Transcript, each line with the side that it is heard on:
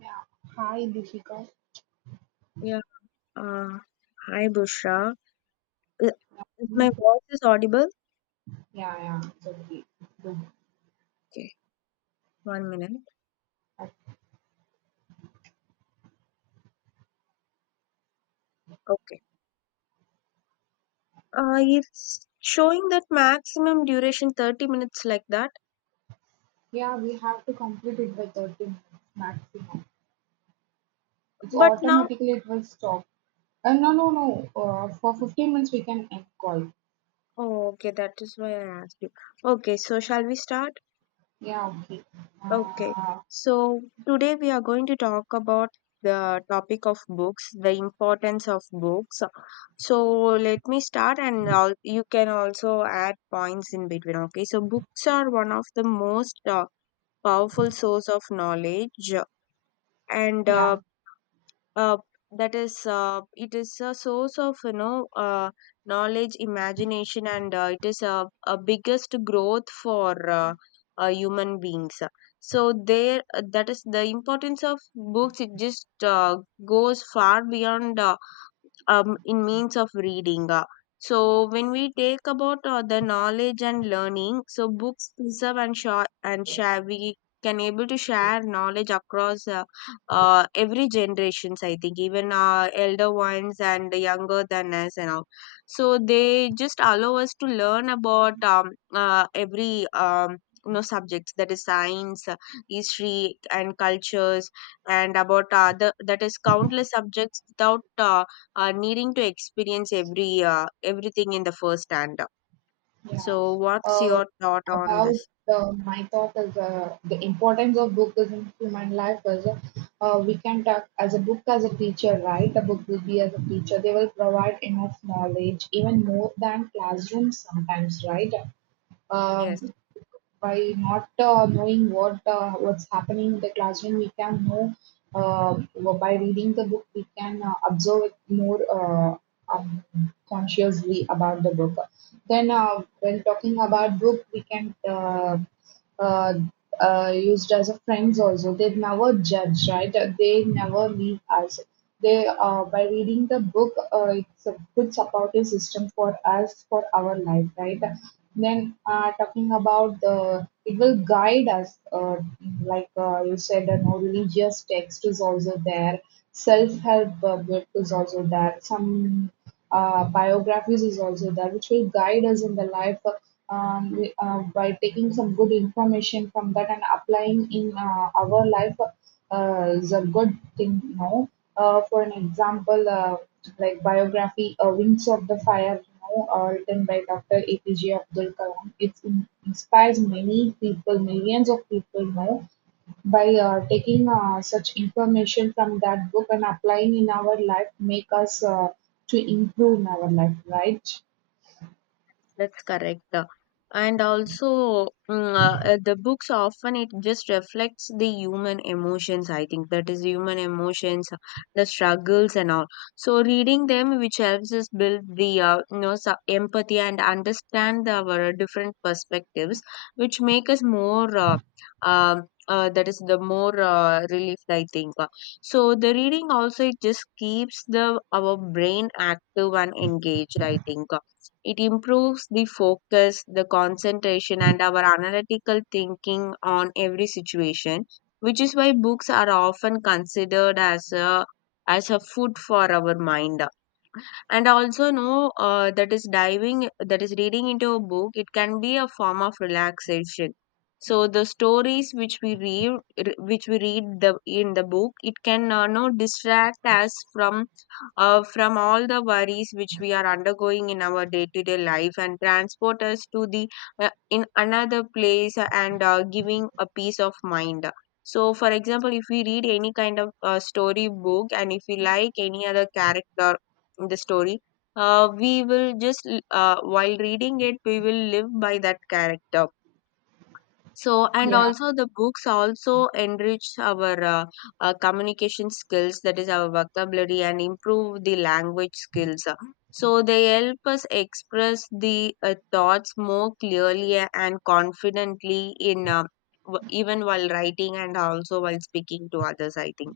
right: Yeah. Hi, Dishika.
left: Yeah. Uh, hi, Bushra. Uh, Is
right: Hmm.
left: my voice is audible?
right: Yeah, yeah, it's okay. Good.
left: Okay, 1 minute. Okay. It's showing that maximum duration 30 minutes like that.
right: Yeah, we have to complete it by 30 minutes maximum. It's
left: But now,
right: automatically it will stop. No, no, no. For 15 minutes we can end call.
left: oh, okay, that is why I asked you. Okay, so shall we start?
right: Yeah, okay.
left: Okay.
right: Uh,
left: So today we are going to talk about the topic of books, the importance of books. So let me start and all, you can also add points in between. Okay, so books are one of the most powerful source of knowledge and
right: yeah.
left: uh, that is it is a source of knowledge imagination and it is a biggest growth for human beings, so there, that is the importance of books, it just uh, goes far beyond in means of reading. So when we take about the knowledge and learning, so books preserve and share we can able to share knowledge across every generations. I think even elder ones and younger than us and all. So they just allow us to learn about every you know subjects, that is science, history, and cultures, and about that is countless subjects without needing to experience everything in the first hand.
right: Yeah.
left: So, what's
right: Uh,
left: your thought on
right: about
left: this?
right: My thought is the importance of book is in human life is, we can talk as a book as a teacher, right? The book will be as a teacher. They will provide enough knowledge, even more than classrooms sometimes, right?
left: Yes.
right: Um, by not knowing what's happening in the classroom, we can know, uh, by reading the book. We can observe it more, um, consciously about the book. Then, when talking about book, we can. Uh, used as a friends also, they never judge, right? They never leave us. They, by reading the book, it's a good supportive system for us, for our life, right? Then, talking about the, it will guide us, like you said, no, religious text is also there, self-help book is also there, some biographies is also there, which will guide us in the life, by taking some good information from that and applying in our life is a good thing. For an example, like biography, "Wings of the Fire," written by Dr. APJ Abdul Kalam, it inspires many people, millions of people. By taking such information from that book and applying in our life make us to improve in our life, right?
left: That's correct. And also, the books often it just reflects the human emotions. I think that is human emotions, the struggles and all. So reading them, which helps us build the empathy and understand our different perspectives, which make us more. Um that is the more relieved, I think. So the reading also it just keeps the our brain active and engaged, I think. It improves the focus, the concentration, and our analytical thinking on every situation, which is why books are often considered as a food for our mind. And also know that is reading into a book, it can be a form of relaxation. So the stories which we read the in the book, it can no distract us from all the worries which we are undergoing in our day to day life and transport us to the in another place and giving a peace of mind. So for example, if we read any kind of story book and if we like any other character, the story, we will just l- while reading it we will live by that character. So and
right: Yeah.
left: also the books also enrich our communication skills, that is our vocabulary, and improve the language skills. So they help us express the thoughts more clearly and confidently in even while writing and also while speaking to others, I think.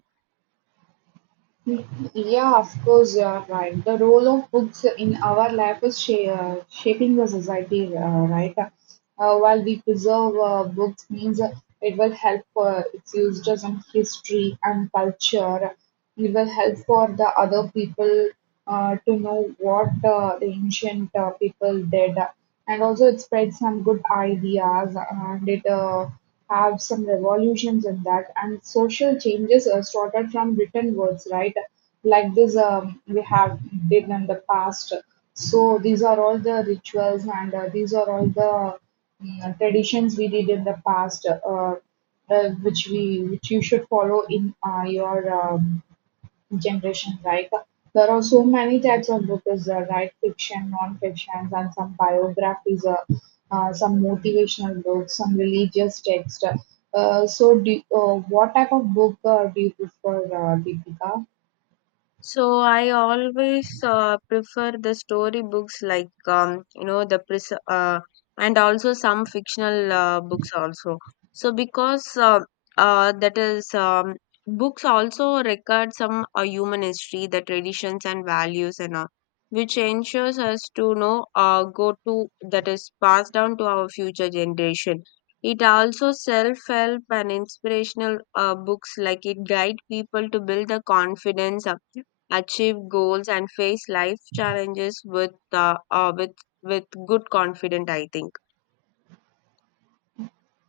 right: Yeah, of course, you are right. The role of books in our life is shaping the society, right? While we preserve books means, it will help its users in history and culture. It will help for the other people to know what, the ancient people did, and also it spreads some good ideas and it. Have some revolutions in that, and social changes are started from written words, right? Like this, we have did in the past. So these are all the rituals and, these are all the, traditions we did in the past, uh, which we which you should follow in your, generation like. There are so many types of books, right? Fiction, non-fiction, and some biographies, some motivational books, some religious text. So, what type of book do you prefer, Deepika?
left: So I always prefer the story books, like and also some fictional books also. So because that is books also record some human history, the traditions and values and all, which ensures us to know go to that is passed down to our future generation. It also self-help and inspirational books, like it guide people to build the confidence. Achieve goals and face life challenges with with good confidence, I think.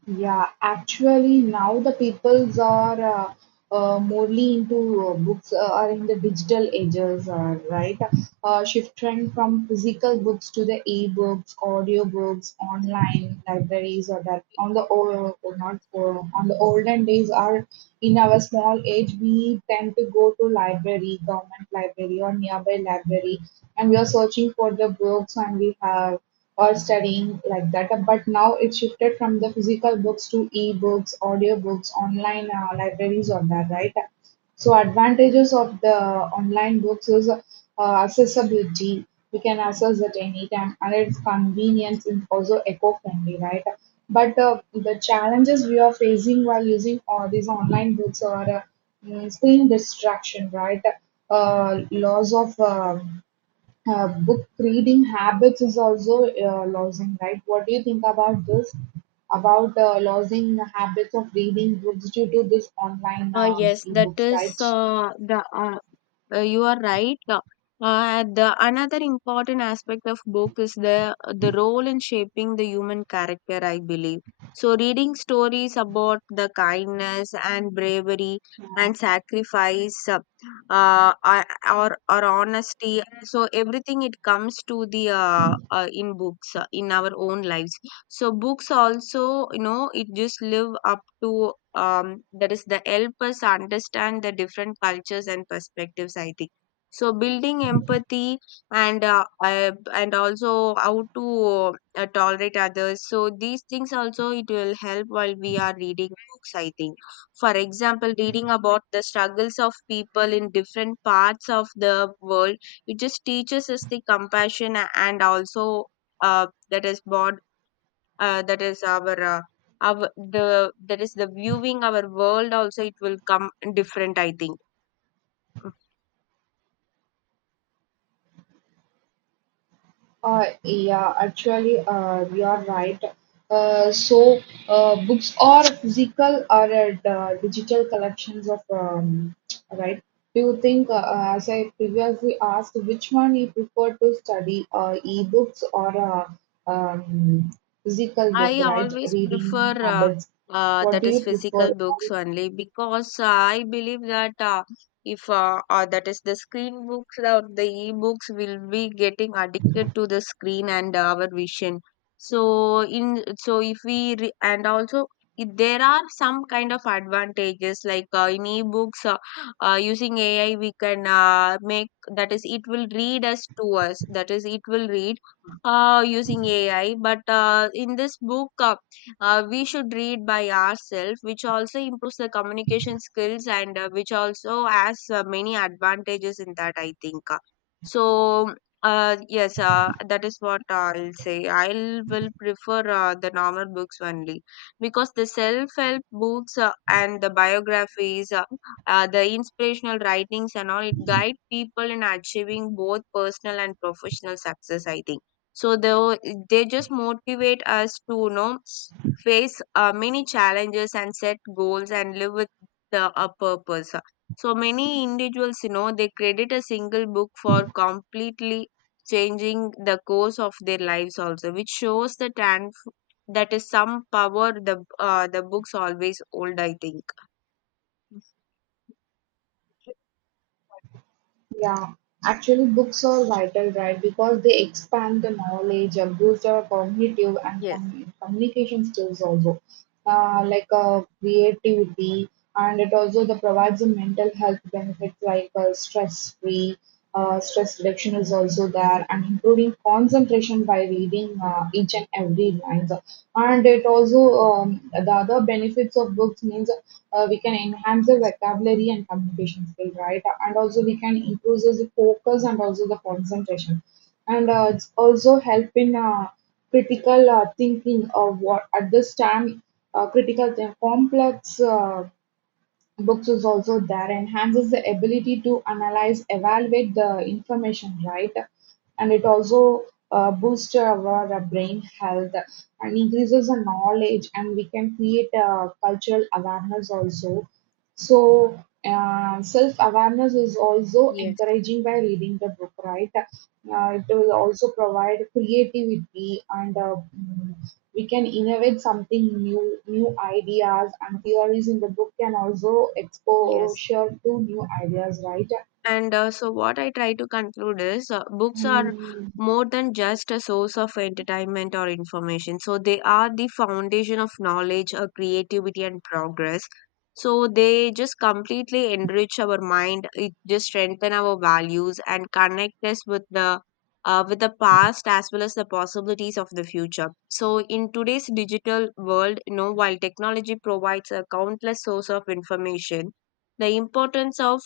right: Yeah, actually, now the peoples are, morely into books, are in the digital ages, right? Shifting from physical books to the e-books, audio books, online libraries, or that. On the old or not, on the olden days are, in our small age we tend to go to library, government library or nearby library, and we are searching for the books and we have, or studying like that. But now it shifted from the physical books to e-books, audio books, online libraries or that, right? So advantages of the online books is, accessibility. We can access at any time, and its convenience and also eco-friendly, right? But the challenges we are facing while using all these online books are, screen distraction, right? Loss of, book reading habits is also losing, right? What do you think about this? About losing the habits of reading books due to this online
left: Yes, that
right: ebooks,
left: is
right: right?
left: the uh, you are right. The another important aspect of book is the role in shaping the human character. I believe so. Reading stories about the kindness and bravery and sacrifice, uh, uh, or honesty. So everything it comes to the in books in our own lives. So books also, you know, it just live up to um, that is the help us understand the different cultures and perspectives, I think. So building empathy and also how to tolerate others, so these things also it will help while we are reading books, I think. For example, reading about the struggles of people in different parts of the world, it just teaches us the compassion, and also that is born that is our the that is the viewing our world also it will come different, I think.
right: Yeah, actually, you are right. So, books are physical or digital collections of, right? Do you think, as I previously asked, which one you prefer to study, e-books or um, physical book,
left: I
right: right?
left: always prefer
right: Reading habits. What
left: that
right: do
left: is
right: you prefer?
left: physical books only, because I believe that if that is the screen books or the e-books will be getting addicted to the screen and our vision. So in so if we re and also if there are some kind of advantages like in e-books, using AI we can make that is it will read us to us, that is it will read using AI. But in this book, we should read by ourselves, which also improves the communication skills, and which also has many advantages in that, I think. So, yes, that is what I'll say. I will prefer the normal books only, because the self-help books and the biographies, the inspirational writings and all, it guide people in achieving both personal and professional success, I think. So they were- they just motivate us to, you know, face many challenges and set goals and live with the a purpose. So many individuals, you know, they credit a single book for completely changing the course of their lives also, which shows the and that is some power the books always hold, I think.
right: Yeah, actually, books are vital, right? Because they expand the knowledge, boost our cognitive and
left: Yes,
right: communication skills also, like creativity, and it also the provides a mental health benefits like, stress free, stress reduction is also there, and improving concentration by reading each and every line. And it also, the other benefits of books means, we can enhance the vocabulary and communication skill, right? And also we can improve the focus and also the concentration, and it's also help in, critical thinking of what at this time. Critical and complex books is also there, enhances the ability to analyze evaluate the information, right? And it also boosts our brain health, and increases the knowledge, and we can create cultural awareness also. So self awareness is also
left: yes,
right: encouraging by reading the book, right? It will also provide creativity and, we can innovate something new, new ideas and theories in the book can also
left: yes.
right: exposure to new ideas, right?
left: And so, what I try to conclude is books are
right: Mm,
left: more than just a source of entertainment or information. So, they are the foundation of knowledge, creativity, and progress. So, they just completely enrich our mind, it just strengthen our values, and connect us with the past as well as the possibilities of the future. So, in today's digital world, you know, while technology provides a countless source of information, the importance of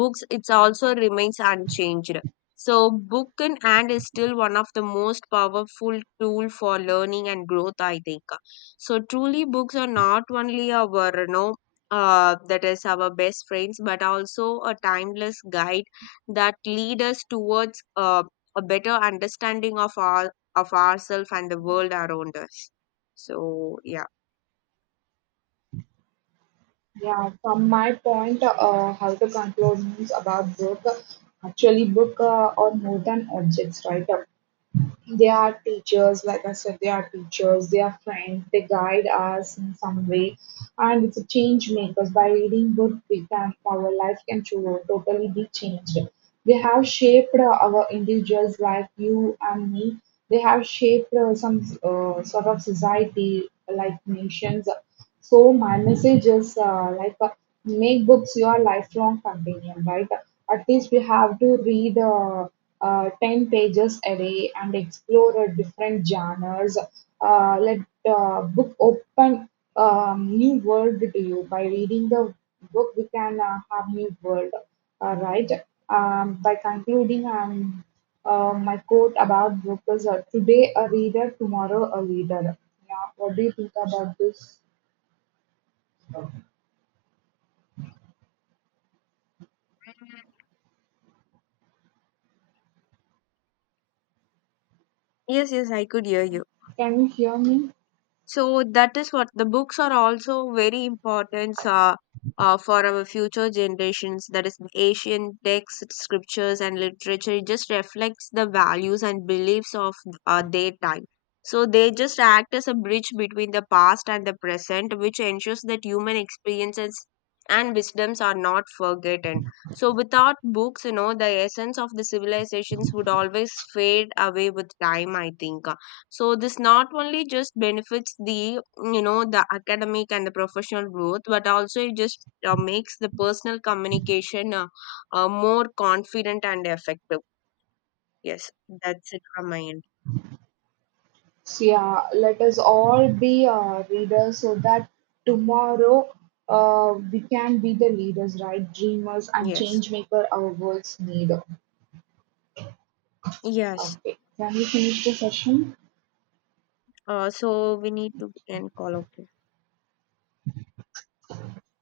left: books it's also remains unchanged. So book in hand is still one of the most powerful tool for learning and growth, I think. So truly books are not only our, you know, that is our best friends, but also a timeless guide that lead us towards a better understanding of our of ourselves and the world around us. So yeah.
right: yeah, from my point, how to conclude means about book. Actually, book are more than objects, right? They are teachers, like I said, they are teachers, they are friends, they guide us in some way, and it's a change makers. By reading good, we can our life can totally be changed. They have shaped our individuals like you and me. They have shaped some sort of society like nations. So my message is like, make books your lifelong companion, right? At least we have to read, 10 pages a day and explore different genres. Let book open, new world to you. By reading the book, we can have new world, right? By concluding, my quote about book is, today a reader, tomorrow a leader. Yeah, what do you think about this?
left: Yes, yes, I could hear you.
right: Can you hear me?
left: So that is what the books are also very important for our future generations. That is, ancient texts, scriptures, and literature. It just reflects the values and beliefs of their time. So they just act as a bridge between the past and the present, which ensures that human experiences and wisdoms are not forgotten. So without books, you know, the essence of the civilizations would always fade away with time. I think. So this not only just benefits the, you know, the academic and the professional growth, but also it just makes the personal communication more confident and effective. Yes, that's it from my end.
right: Yeah, let us all be readers, so that tomorrow we can be the leaders, right? Dreamers and
left: Yes,
right: change maker our worlds need.
left: yes.
right: Okay, can we finish the session?
left: So we need to end call. Okay.